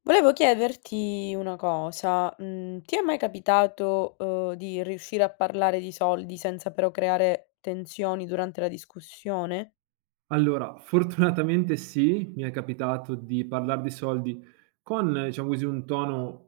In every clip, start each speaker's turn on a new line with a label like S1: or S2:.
S1: Volevo chiederti una cosa, ti è mai capitato, di riuscire a parlare di soldi senza però creare tensioni durante la discussione?
S2: Allora, fortunatamente sì, mi è capitato di parlar di soldi con, diciamo così, un tono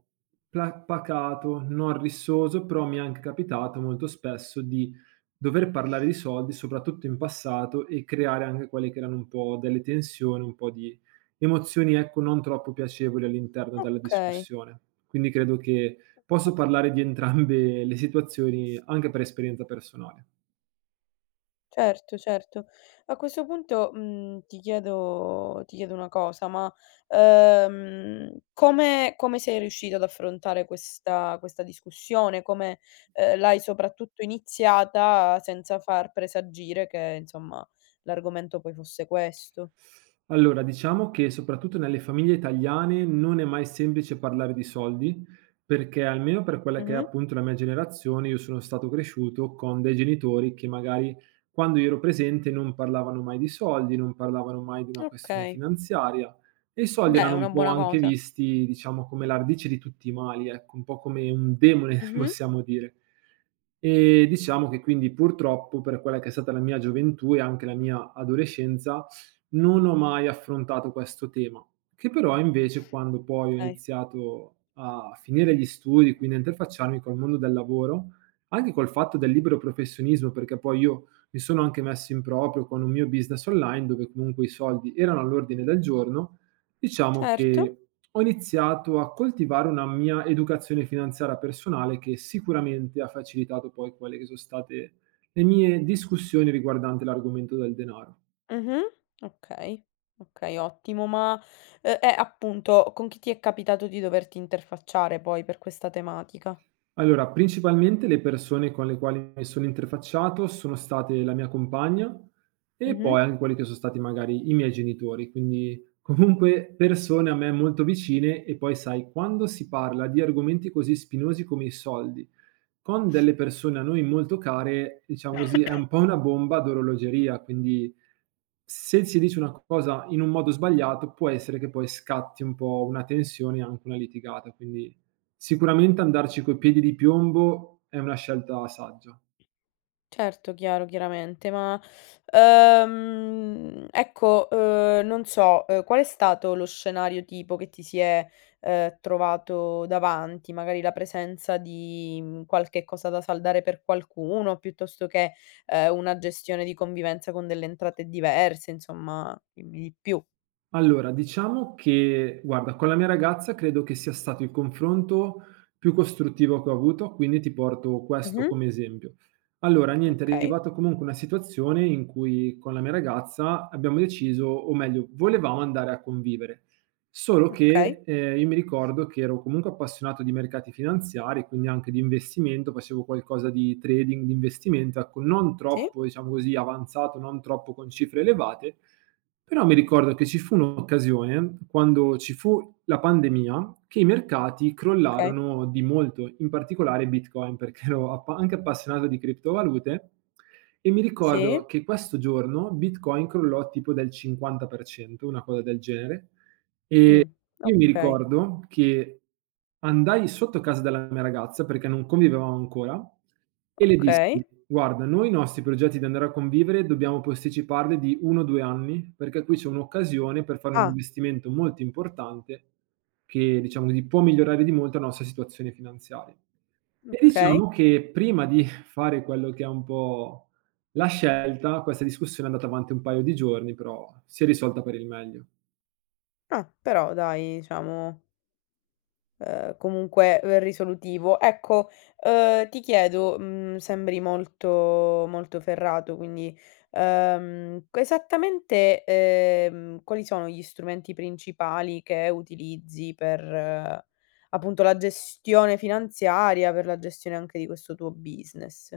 S2: pla pacato, non rissoso, però mi è anche capitato molto spesso di dover parlare di soldi, soprattutto in passato, e creare anche quelle che erano un po' delle tensioni, un po' di emozioni, ecco, non troppo piacevoli all'interno della
S1: Okay,
S2: discussione. Quindi credo che posso parlare di entrambe le situazioni anche per esperienza personale.
S1: certo, certo. A questo punto, ti chiedo una cosa, ma, come sei riuscito ad affrontare questa discussione? Come, l'hai soprattutto iniziata senza far presagire che, insomma, l'argomento poi fosse questo?
S2: Allora, diciamo che soprattutto nelle famiglie italiane non è mai semplice parlare di soldi, perché almeno per quella che è
S1: Mh-mh.
S2: appunto la mia generazione, io sono stato cresciuto con dei genitori che magari quando io ero presente non parlavano mai di soldi, non parlavano mai di una questione
S1: Okay.
S2: finanziaria e i soldi
S1: Beh, è
S2: erano
S1: una
S2: un po'
S1: buona
S2: anche
S1: cosa.
S2: visti, diciamo, come la radice di tutti i mali, ecco, un po' come un demone,
S1: Mh-mh.
S2: possiamo dire. E diciamo che quindi purtroppo per quella che è stata la mia gioventù e anche la mia adolescenza non ho mai affrontato questo tema, che però invece quando poi ho
S1: Okay,
S2: iniziato a finire gli studi, quindi a interfacciarmi col mondo del lavoro, anche col fatto del libero professionismo, perché poi io mi sono anche messo in proprio con un mio business online dove comunque i soldi erano all'ordine del giorno, diciamo
S1: certo.
S2: che ho iniziato a coltivare una mia educazione finanziaria personale che sicuramente ha facilitato poi quelle che sono state le mie discussioni riguardante l'argomento del denaro.
S1: Mh-mh. Okay, okay, ottimo. Ma, appunto, con chi ti è capitato di doverti interfacciare poi per questa tematica?
S2: Allora, principalmente le persone con le quali mi sono interfacciato sono state la mia compagna e
S1: Mh-mh.
S2: poi anche quelli che sono stati magari i miei genitori, quindi comunque persone a me molto vicine e poi sai, quando si parla di argomenti così spinosi come i soldi con delle persone a noi molto care, diciamo così, è un po' una bomba d'orologeria, quindi se si dice una cosa in un modo sbagliato, può essere che poi scatti un po' una tensione e anche una litigata. Quindi sicuramente andarci coi piedi di piombo è una scelta saggia.
S1: Certo, chiaro, chiaramente, ma, ecco, non so, qual è stato lo scenario tipo che ti si è, trovato davanti? Magari la presenza di, qualche cosa da saldare per qualcuno, piuttosto che, una gestione di convivenza con delle entrate diverse, insomma, dimmi di più.
S2: Allora, diciamo che guarda, con la mia ragazza credo che sia stato il confronto più costruttivo che ho avuto, quindi ti porto questo
S1: Mh-mh.
S2: come esempio. Allora, niente, è
S1: Okay,
S2: arrivata comunque una situazione in cui con la mia ragazza abbiamo deciso, o meglio, volevamo andare a convivere, solo
S1: okay.
S2: che io mi ricordo che ero comunque appassionato di mercati finanziari, quindi anche di investimento, facevo qualcosa di trading, di investimento, ecco, non
S1: Sì,
S2: troppo, diciamo così, avanzato, non troppo con cifre elevate però mi ricordo che ci fu un'occasione, quando ci fu la pandemia, che i mercati
S1: okay.
S2: crollarono di molto, in particolare Bitcoin, perché ero appa anche appassionato di criptovalute e mi
S1: Sì.
S2: ricordo che questo giorno Bitcoin crollò tipo del 50%, una cosa del genere.
S1: Mh.
S2: E io mi
S1: Okay,
S2: ricordo che andai sotto casa della mia ragazza, perché non convivevamo ancora e le dissi:
S1: okay.
S2: "Guarda, noi i nostri progetti di andare a convivere dobbiamo posticiparli di 1 o 2 anni, perché qui c'è un'occasione per fare un
S1: Ah,
S2: investimento molto importante che, diciamo così, può migliorare di molto la nostra situazione finanziaria". E
S1: okay.
S2: diciamo che prima di fare quello che è un po' la scelta, questa discussione è andata avanti un paio di giorni, però si è risolta per il meglio.
S1: Ah, però dai, diciamo comunque, risolutivo. Ecco, ti chiedo, sembri molto molto ferrato, quindi, q esattamente, quali sono gli strumenti principali che utilizzi per, appunto, la gestione finanziaria, per la gestione anche di questo tuo business?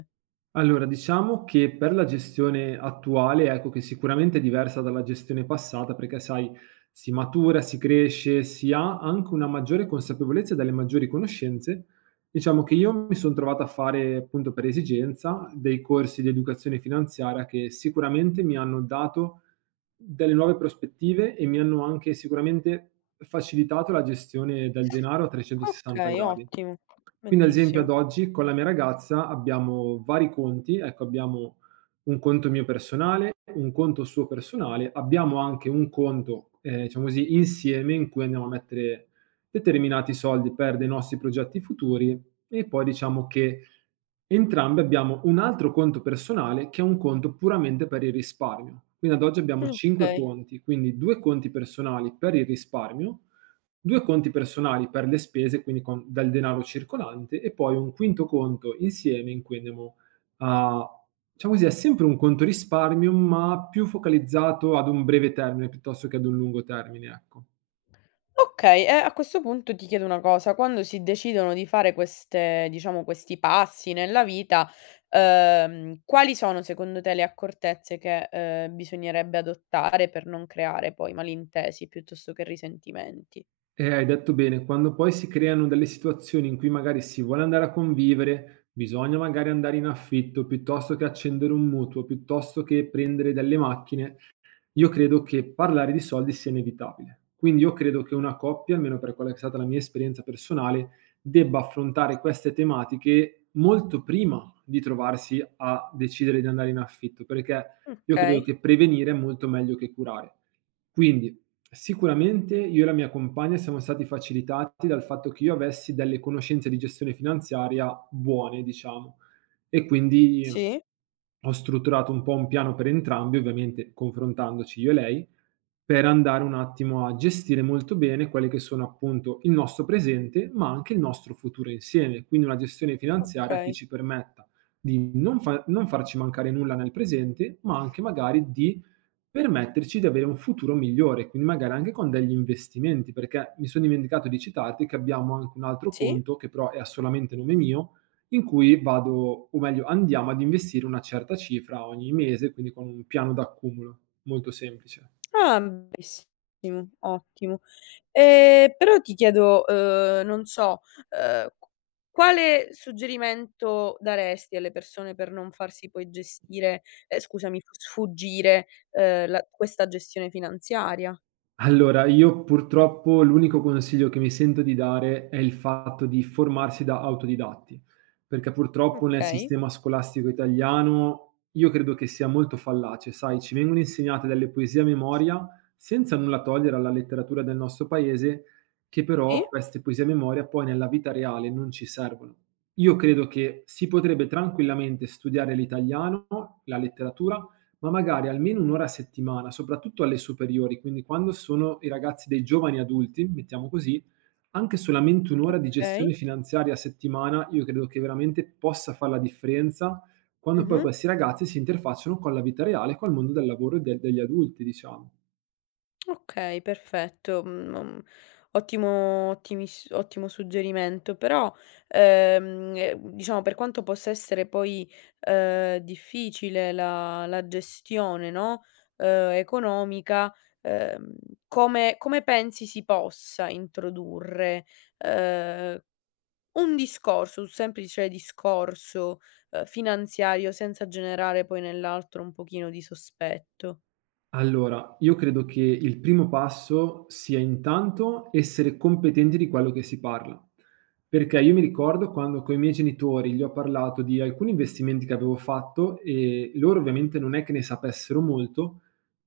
S2: Allora, diciamo che per la gestione attuale, ecco, che sicuramente è diversa dalla gestione passata, perché sai, si matura, si cresce, si ha anche una maggiore consapevolezza e delle maggiori conoscenze. Diciamo che io mi sono trovato a fare, appunto per esigenza, dei corsi di educazione finanziaria che sicuramente mi hanno dato delle nuove prospettive e mi hanno anche sicuramente facilitato la gestione del denaro a 360
S1: Okay,
S2: gradi.
S1: ottimo,
S2: Quindi ad esempio ad
S1: bellissimo.
S2: oggi con la mia ragazza abbiamo vari conti, ecco abbiamo un conto mio personale, un conto suo personale, abbiamo anche un conto, diciamo così, insieme in cui andiamo a mettere determinati soldi per dei nostri progetti futuri e poi diciamo che entrambi abbiamo un altro conto personale che è un conto puramente per il risparmio. Quindi ad oggi abbiamo 5
S1: Okay.
S2: conti, quindi 2 conti personali per il risparmio, 2 conti personali per le spese, quindi con del denaro circolante e poi un quinto conto insieme in cui andiamo a diciamo così, è sempre un conto risparmio, ma più focalizzato ad un breve termine piuttosto che ad un lungo termine, ecco.
S1: Okay, e a questo punto ti chiedo una cosa, quando si decidono di fare queste diciamo, questi passi nella vita, quali sono secondo te le accortezze che, bisognerebbe adottare per non creare poi malintesi piuttosto che risentimenti?
S2: Hai detto bene, quando poi si creano delle situazioni in cui magari si vuole andare a convivere, bisogna magari andare in affitto piuttosto che accendere un mutuo, piuttosto che prendere delle macchine, io credo che parlare di soldi sia inevitabile. Quindi io credo che una coppia, almeno per quella che è stata la mia esperienza personale, debba affrontare queste tematiche molto prima di trovarsi a decidere di andare in affitto, perché io credo
S1: Okay,
S2: che prevenire è molto meglio che curare. Quindi sicuramente io e la mia compagna siamo stati facilitati dal fatto che io avessi delle conoscenze di gestione finanziaria buone, diciamo. E quindi
S1: sì,
S2: ho strutturato un po' un piano per entrambi, ovviamente confrontandoci io e lei, per andare un attimo a gestire molto bene quelle che sono appunto il nostro presente, ma anche il nostro futuro insieme. Quindi una gestione finanziaria che
S1: okay,
S2: ci permetta di non farci mancare nulla nel presente, ma anche magari di permetterci di avere un futuro migliore, quindi magari anche con degli investimenti, perché mi sono dimenticato di citarti che abbiamo anche un altro
S1: sì.
S2: conto, che però è a solamente nome mio, in cui vado o meglio andiamo ad investire una certa cifra ogni mese, quindi con un piano d'accumulo molto semplice.
S1: Ah, benissimo, ottimo. Però ti chiedo, non so, q quale suggerimento daresti alle persone per non farsi poi gestire scusami, f sfuggire, la questa gestione finanziaria?
S2: Allora, io purtroppo l'unico consiglio che mi sento di dare è il fatto di formarsi da autodidatti, perché purtroppo nel
S1: Okay,
S2: sistema scolastico italiano io credo che sia molto fallace, sai, ci vengono insegnate delle poesie a memoria, senza nulla togliere alla letteratura del nostro paese, che però
S1: sì,
S2: queste poesie a memoria poi nella vita reale non ci servono. Io credo che si potrebbe tranquillamente studiare l'italiano, la letteratura, ma magari almeno 1 ora a settimana, soprattutto alle superiori, quindi quando sono i ragazzi dei giovani adulti, mettiamo così, anche solamente 1 ora di
S1: okay,
S2: gestione finanziaria a settimana, io credo che veramente possa far la differenza, quando poi
S1: mh-mh.
S2: questi ragazzi si interfacciano con la vita reale, col mondo del lavoro e de degli adulti, diciamo.
S1: Okay, perfetto. Mhmm, ottimo ottimis ottimo suggerimento. Però, diciamo per quanto possa essere poi, difficile la gestione, no, economica, ehm, come pensi si possa introdurre, ehm, un discorso, un semplice discorso, finanziario senza generare poi nell'altro un pochino di sospetto?
S2: Allora, io credo che il primo passo sia intanto essere competenti di quello che si parla. Perché io mi ricordo quando coi miei genitori gli ho parlato di alcuni investimenti che avevo fatto e loro ovviamente non è che ne sapessero molto,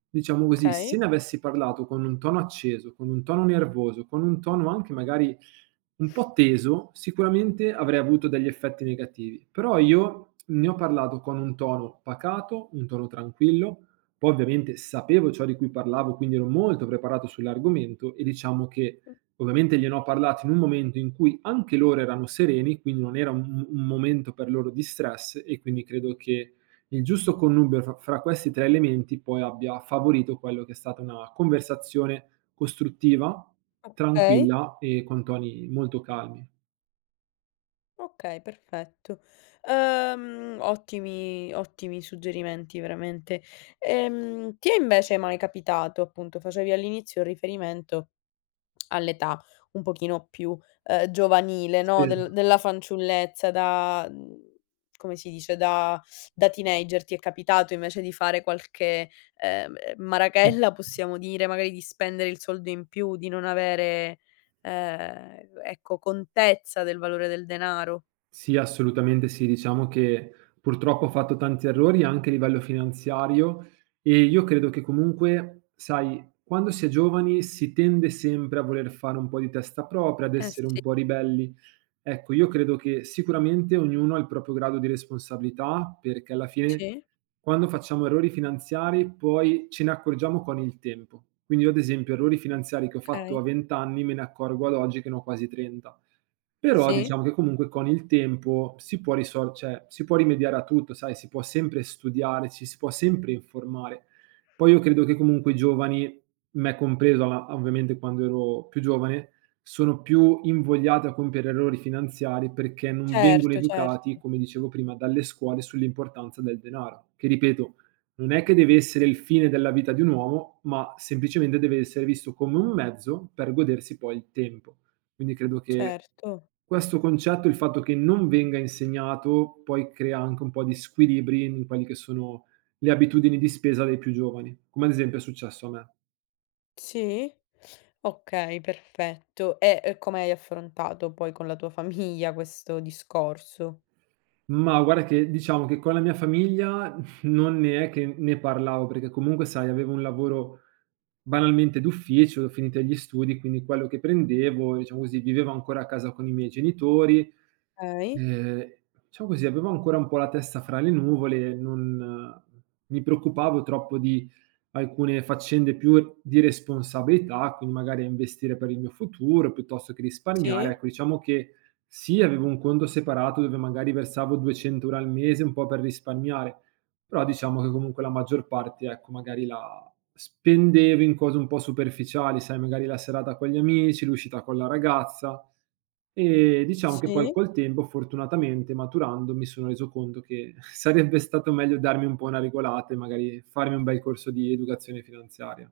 S2: diciamo così,
S1: Okay.
S2: se ne avessi parlato con un tono acceso, con un tono nervoso, con un tono anche magari un po' teso, sicuramente avrei avuto degli effetti negativi. Però io ne ho parlato con un tono pacato, un tono tranquillo poi ovviamente sapevo ciò di cui parlavo, quindi ero molto preparato sull'argomento e diciamo che
S1: Mh,
S2: ovviamente gliene ho parlato in un momento in cui anche loro erano sereni, quindi non era un momento per loro di stress e quindi credo che il giusto connubio fra questi 3 elementi poi abbia favorito quello che è stata una conversazione costruttiva,
S1: okay.
S2: tranquilla e con toni molto calmi.
S1: Okay, perfetto. Ottimi suggerimenti veramente. Ti è invece mai capitato, appunto facevi all'inizio il riferimento all'età un pochino più, giovanile,
S2: Sì.
S1: no, del della fanciullezza da come si dice, da teenager, ti è capitato invece di fare qualche,
S2: Mh.
S1: marachella possiamo dire, magari di spendere il soldo in più, di non avere, ecco, contezza del valore del denaro?
S2: Sì, assolutamente sì. Diciamo che purtroppo ho fatto tanti errori anche a livello finanziario e io credo che comunque, sai, quando si è giovani si tende sempre a voler fare un po' di testa propria, ad
S1: Eh
S2: essere
S1: sì,
S2: un po' ribelli. Ecco, io credo che sicuramente ognuno ha il proprio grado di responsabilità, perché alla fine
S1: sì,
S2: quando facciamo errori finanziari poi ce ne accorgiamo con il tempo. Quindi io ad esempio errori finanziari che ho fatto
S1: okay.
S2: a 20 anni me ne accorgo ad oggi che ne ho quasi 30. Però
S1: Sì.
S2: diciamo che comunque con il tempo si può risol cioè si può rimediare a tutto, sai, si può sempre studiare, ci si può sempre informare. Poi io credo che comunque i giovani, me compreso alla ovviamente quando ero più giovane, sono più invogliati a compiere errori finanziari perché non vengono
S1: Certo, certo,
S2: educati, come dicevo prima, dalle scuole sull'importanza del denaro, che ripeto, non è che deve essere il fine della vita di un uomo, ma semplicemente deve essere visto come un mezzo per godersi poi il tempo. Quindi credo che
S1: certo.
S2: questo concetto, il fatto che non venga insegnato, poi crea anche un po' di squilibri in quelli che sono le abitudini di spesa dei più giovani, come ad esempio è successo a me.
S1: Sì. Okay, perfetto. E, come hai affrontato poi con la tua famiglia questo discorso?
S2: Ma guarda che diciamo che con la mia famiglia non ne è che ne parlavo, perché comunque sai avevo un lavoro banalmente d'ufficio, ho finito gli studi, quindi quello che prendevo, diciamo così, vivevo ancora a casa con i miei genitori,
S1: Okay.
S2: ehm, diciamo così, avevo ancora un po' la testa fra le nuvole, non mi preoccupavo troppo di alcune faccende più di responsabilità, quindi magari a investire per il mio futuro piuttosto che risparmiare.
S1: Sì,
S2: Ecco, diciamo che sì, avevo un conto separato dove magari versavo 200 euro al mese, un po' per risparmiare, però diciamo che comunque la maggior parte, ecco, magari la spendevo in cose un po' superficiali, sai, magari la serata con gli amici, l'uscita con la ragazza e diciamo che poi
S1: sì.
S2: col tempo, fortunatamente, maturando, mi sono reso conto che sarebbe stato meglio darmi un po' una regolata e magari farmi un bel corso di educazione finanziaria.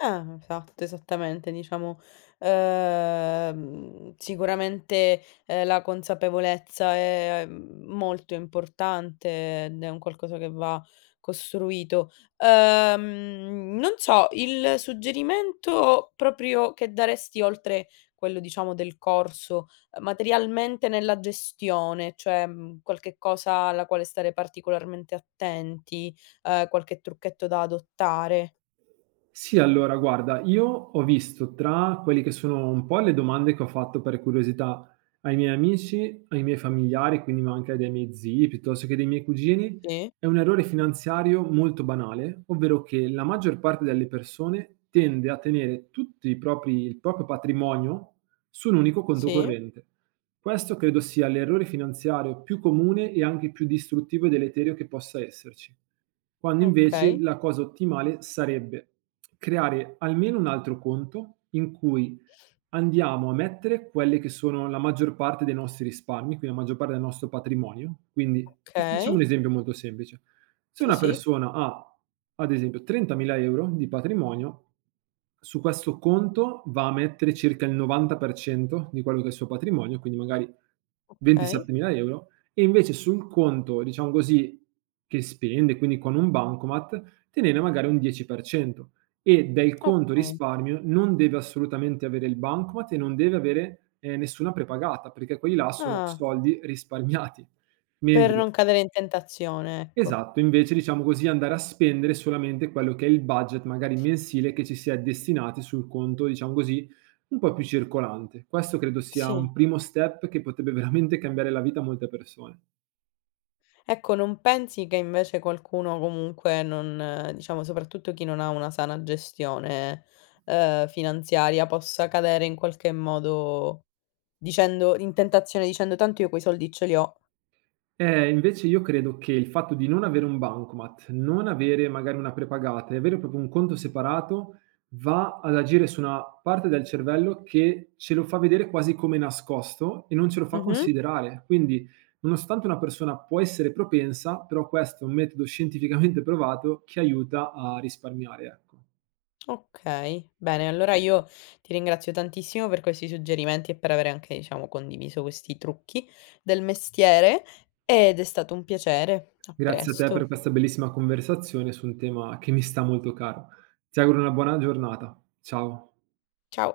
S1: Ah, esatto, esattamente, diciamo, sicuramente, la consapevolezza è molto importante ed è un qualcosa che va costruito. Non so, il suggerimento proprio che daresti oltre quello, diciamo, del corso, materialmente nella gestione, cioè, qualche cosa alla quale stare particolarmente attenti, qualche trucchetto da adottare?
S2: Sì, allora guarda, io ho visto tra quelli che sono un po' le domande che ho fatto per curiosità ai miei amici, ai miei familiari, quindi ma anche dai miei zii, piuttosto che dei miei cugini,
S1: Sì,
S2: è un errore finanziario molto banale, ovvero che la maggior parte delle persone tende a tenere tutti i propri, il proprio patrimonio su un unico conto
S1: sì.
S2: corrente. Questo credo sia l'errore finanziario più comune e anche più distruttivo e deleterio che possa esserci. Quando invece
S1: Okay,
S2: la cosa ottimale sarebbe creare almeno un altro conto in cui andiamo a mettere quelle che sono la maggior parte dei nostri risparmi, quindi la maggior parte del nostro patrimonio. Quindi ti facciamo
S1: okay.
S2: un esempio molto semplice: se
S1: Sì,
S2: una
S1: sì,
S2: persona ha, ad esempio, 30.000 € di patrimonio, su questo conto va a mettere circa il 90% di quello che è il suo patrimonio, quindi magari
S1: okay,
S2: 27.000 € e invece sul conto, diciamo così, che spende, quindi con un bancomat, tenere magari un 10%. E del conto
S1: okay.
S2: risparmio non deve assolutamente avere il bancomat e non deve avere, nessuna prepagata, perché quelli là sono
S1: Ah,
S2: soldi risparmiati.
S1: per
S2: Mentre
S1: non cadere in tentazione, ecco.
S2: esatto, invece diciamo così andare a spendere solamente quello che è il budget magari mensile che ci si è destinati sul conto, diciamo così, un po' più circolante. Questo credo sia
S1: Sì.
S2: un primo step che potrebbe veramente cambiare la vita a molte persone.
S1: Ecco, non pensi che invece qualcuno comunque non diciamo, soprattutto chi non ha una sana gestione, finanziaria, possa cadere in qualche modo dicendo in tentazione dicendo: "Tanto io quei soldi ce li ho."
S2: Invece io credo che il fatto di non avere un bancomat, non avere magari una prepagata e avere proprio un conto separato, va ad agire su una parte del cervello che ce lo fa vedere quasi come nascosto e non ce lo fa
S1: Mh-mh.
S2: considerare. Quindi, nonostante una persona può essere propensa, però questo è un metodo scientificamente provato che aiuta a risparmiare, ecco.
S1: Okay, bene, allora io ti ringrazio tantissimo per questi suggerimenti e per aver anche, diciamo, condiviso questi trucchi del mestiere ed è stato un piacere. A
S2: Grazie a te per
S1: presto.
S2: questa bellissima conversazione su un tema che mi sta molto caro. Ti auguro una buona giornata. Ciao.
S1: Ciao.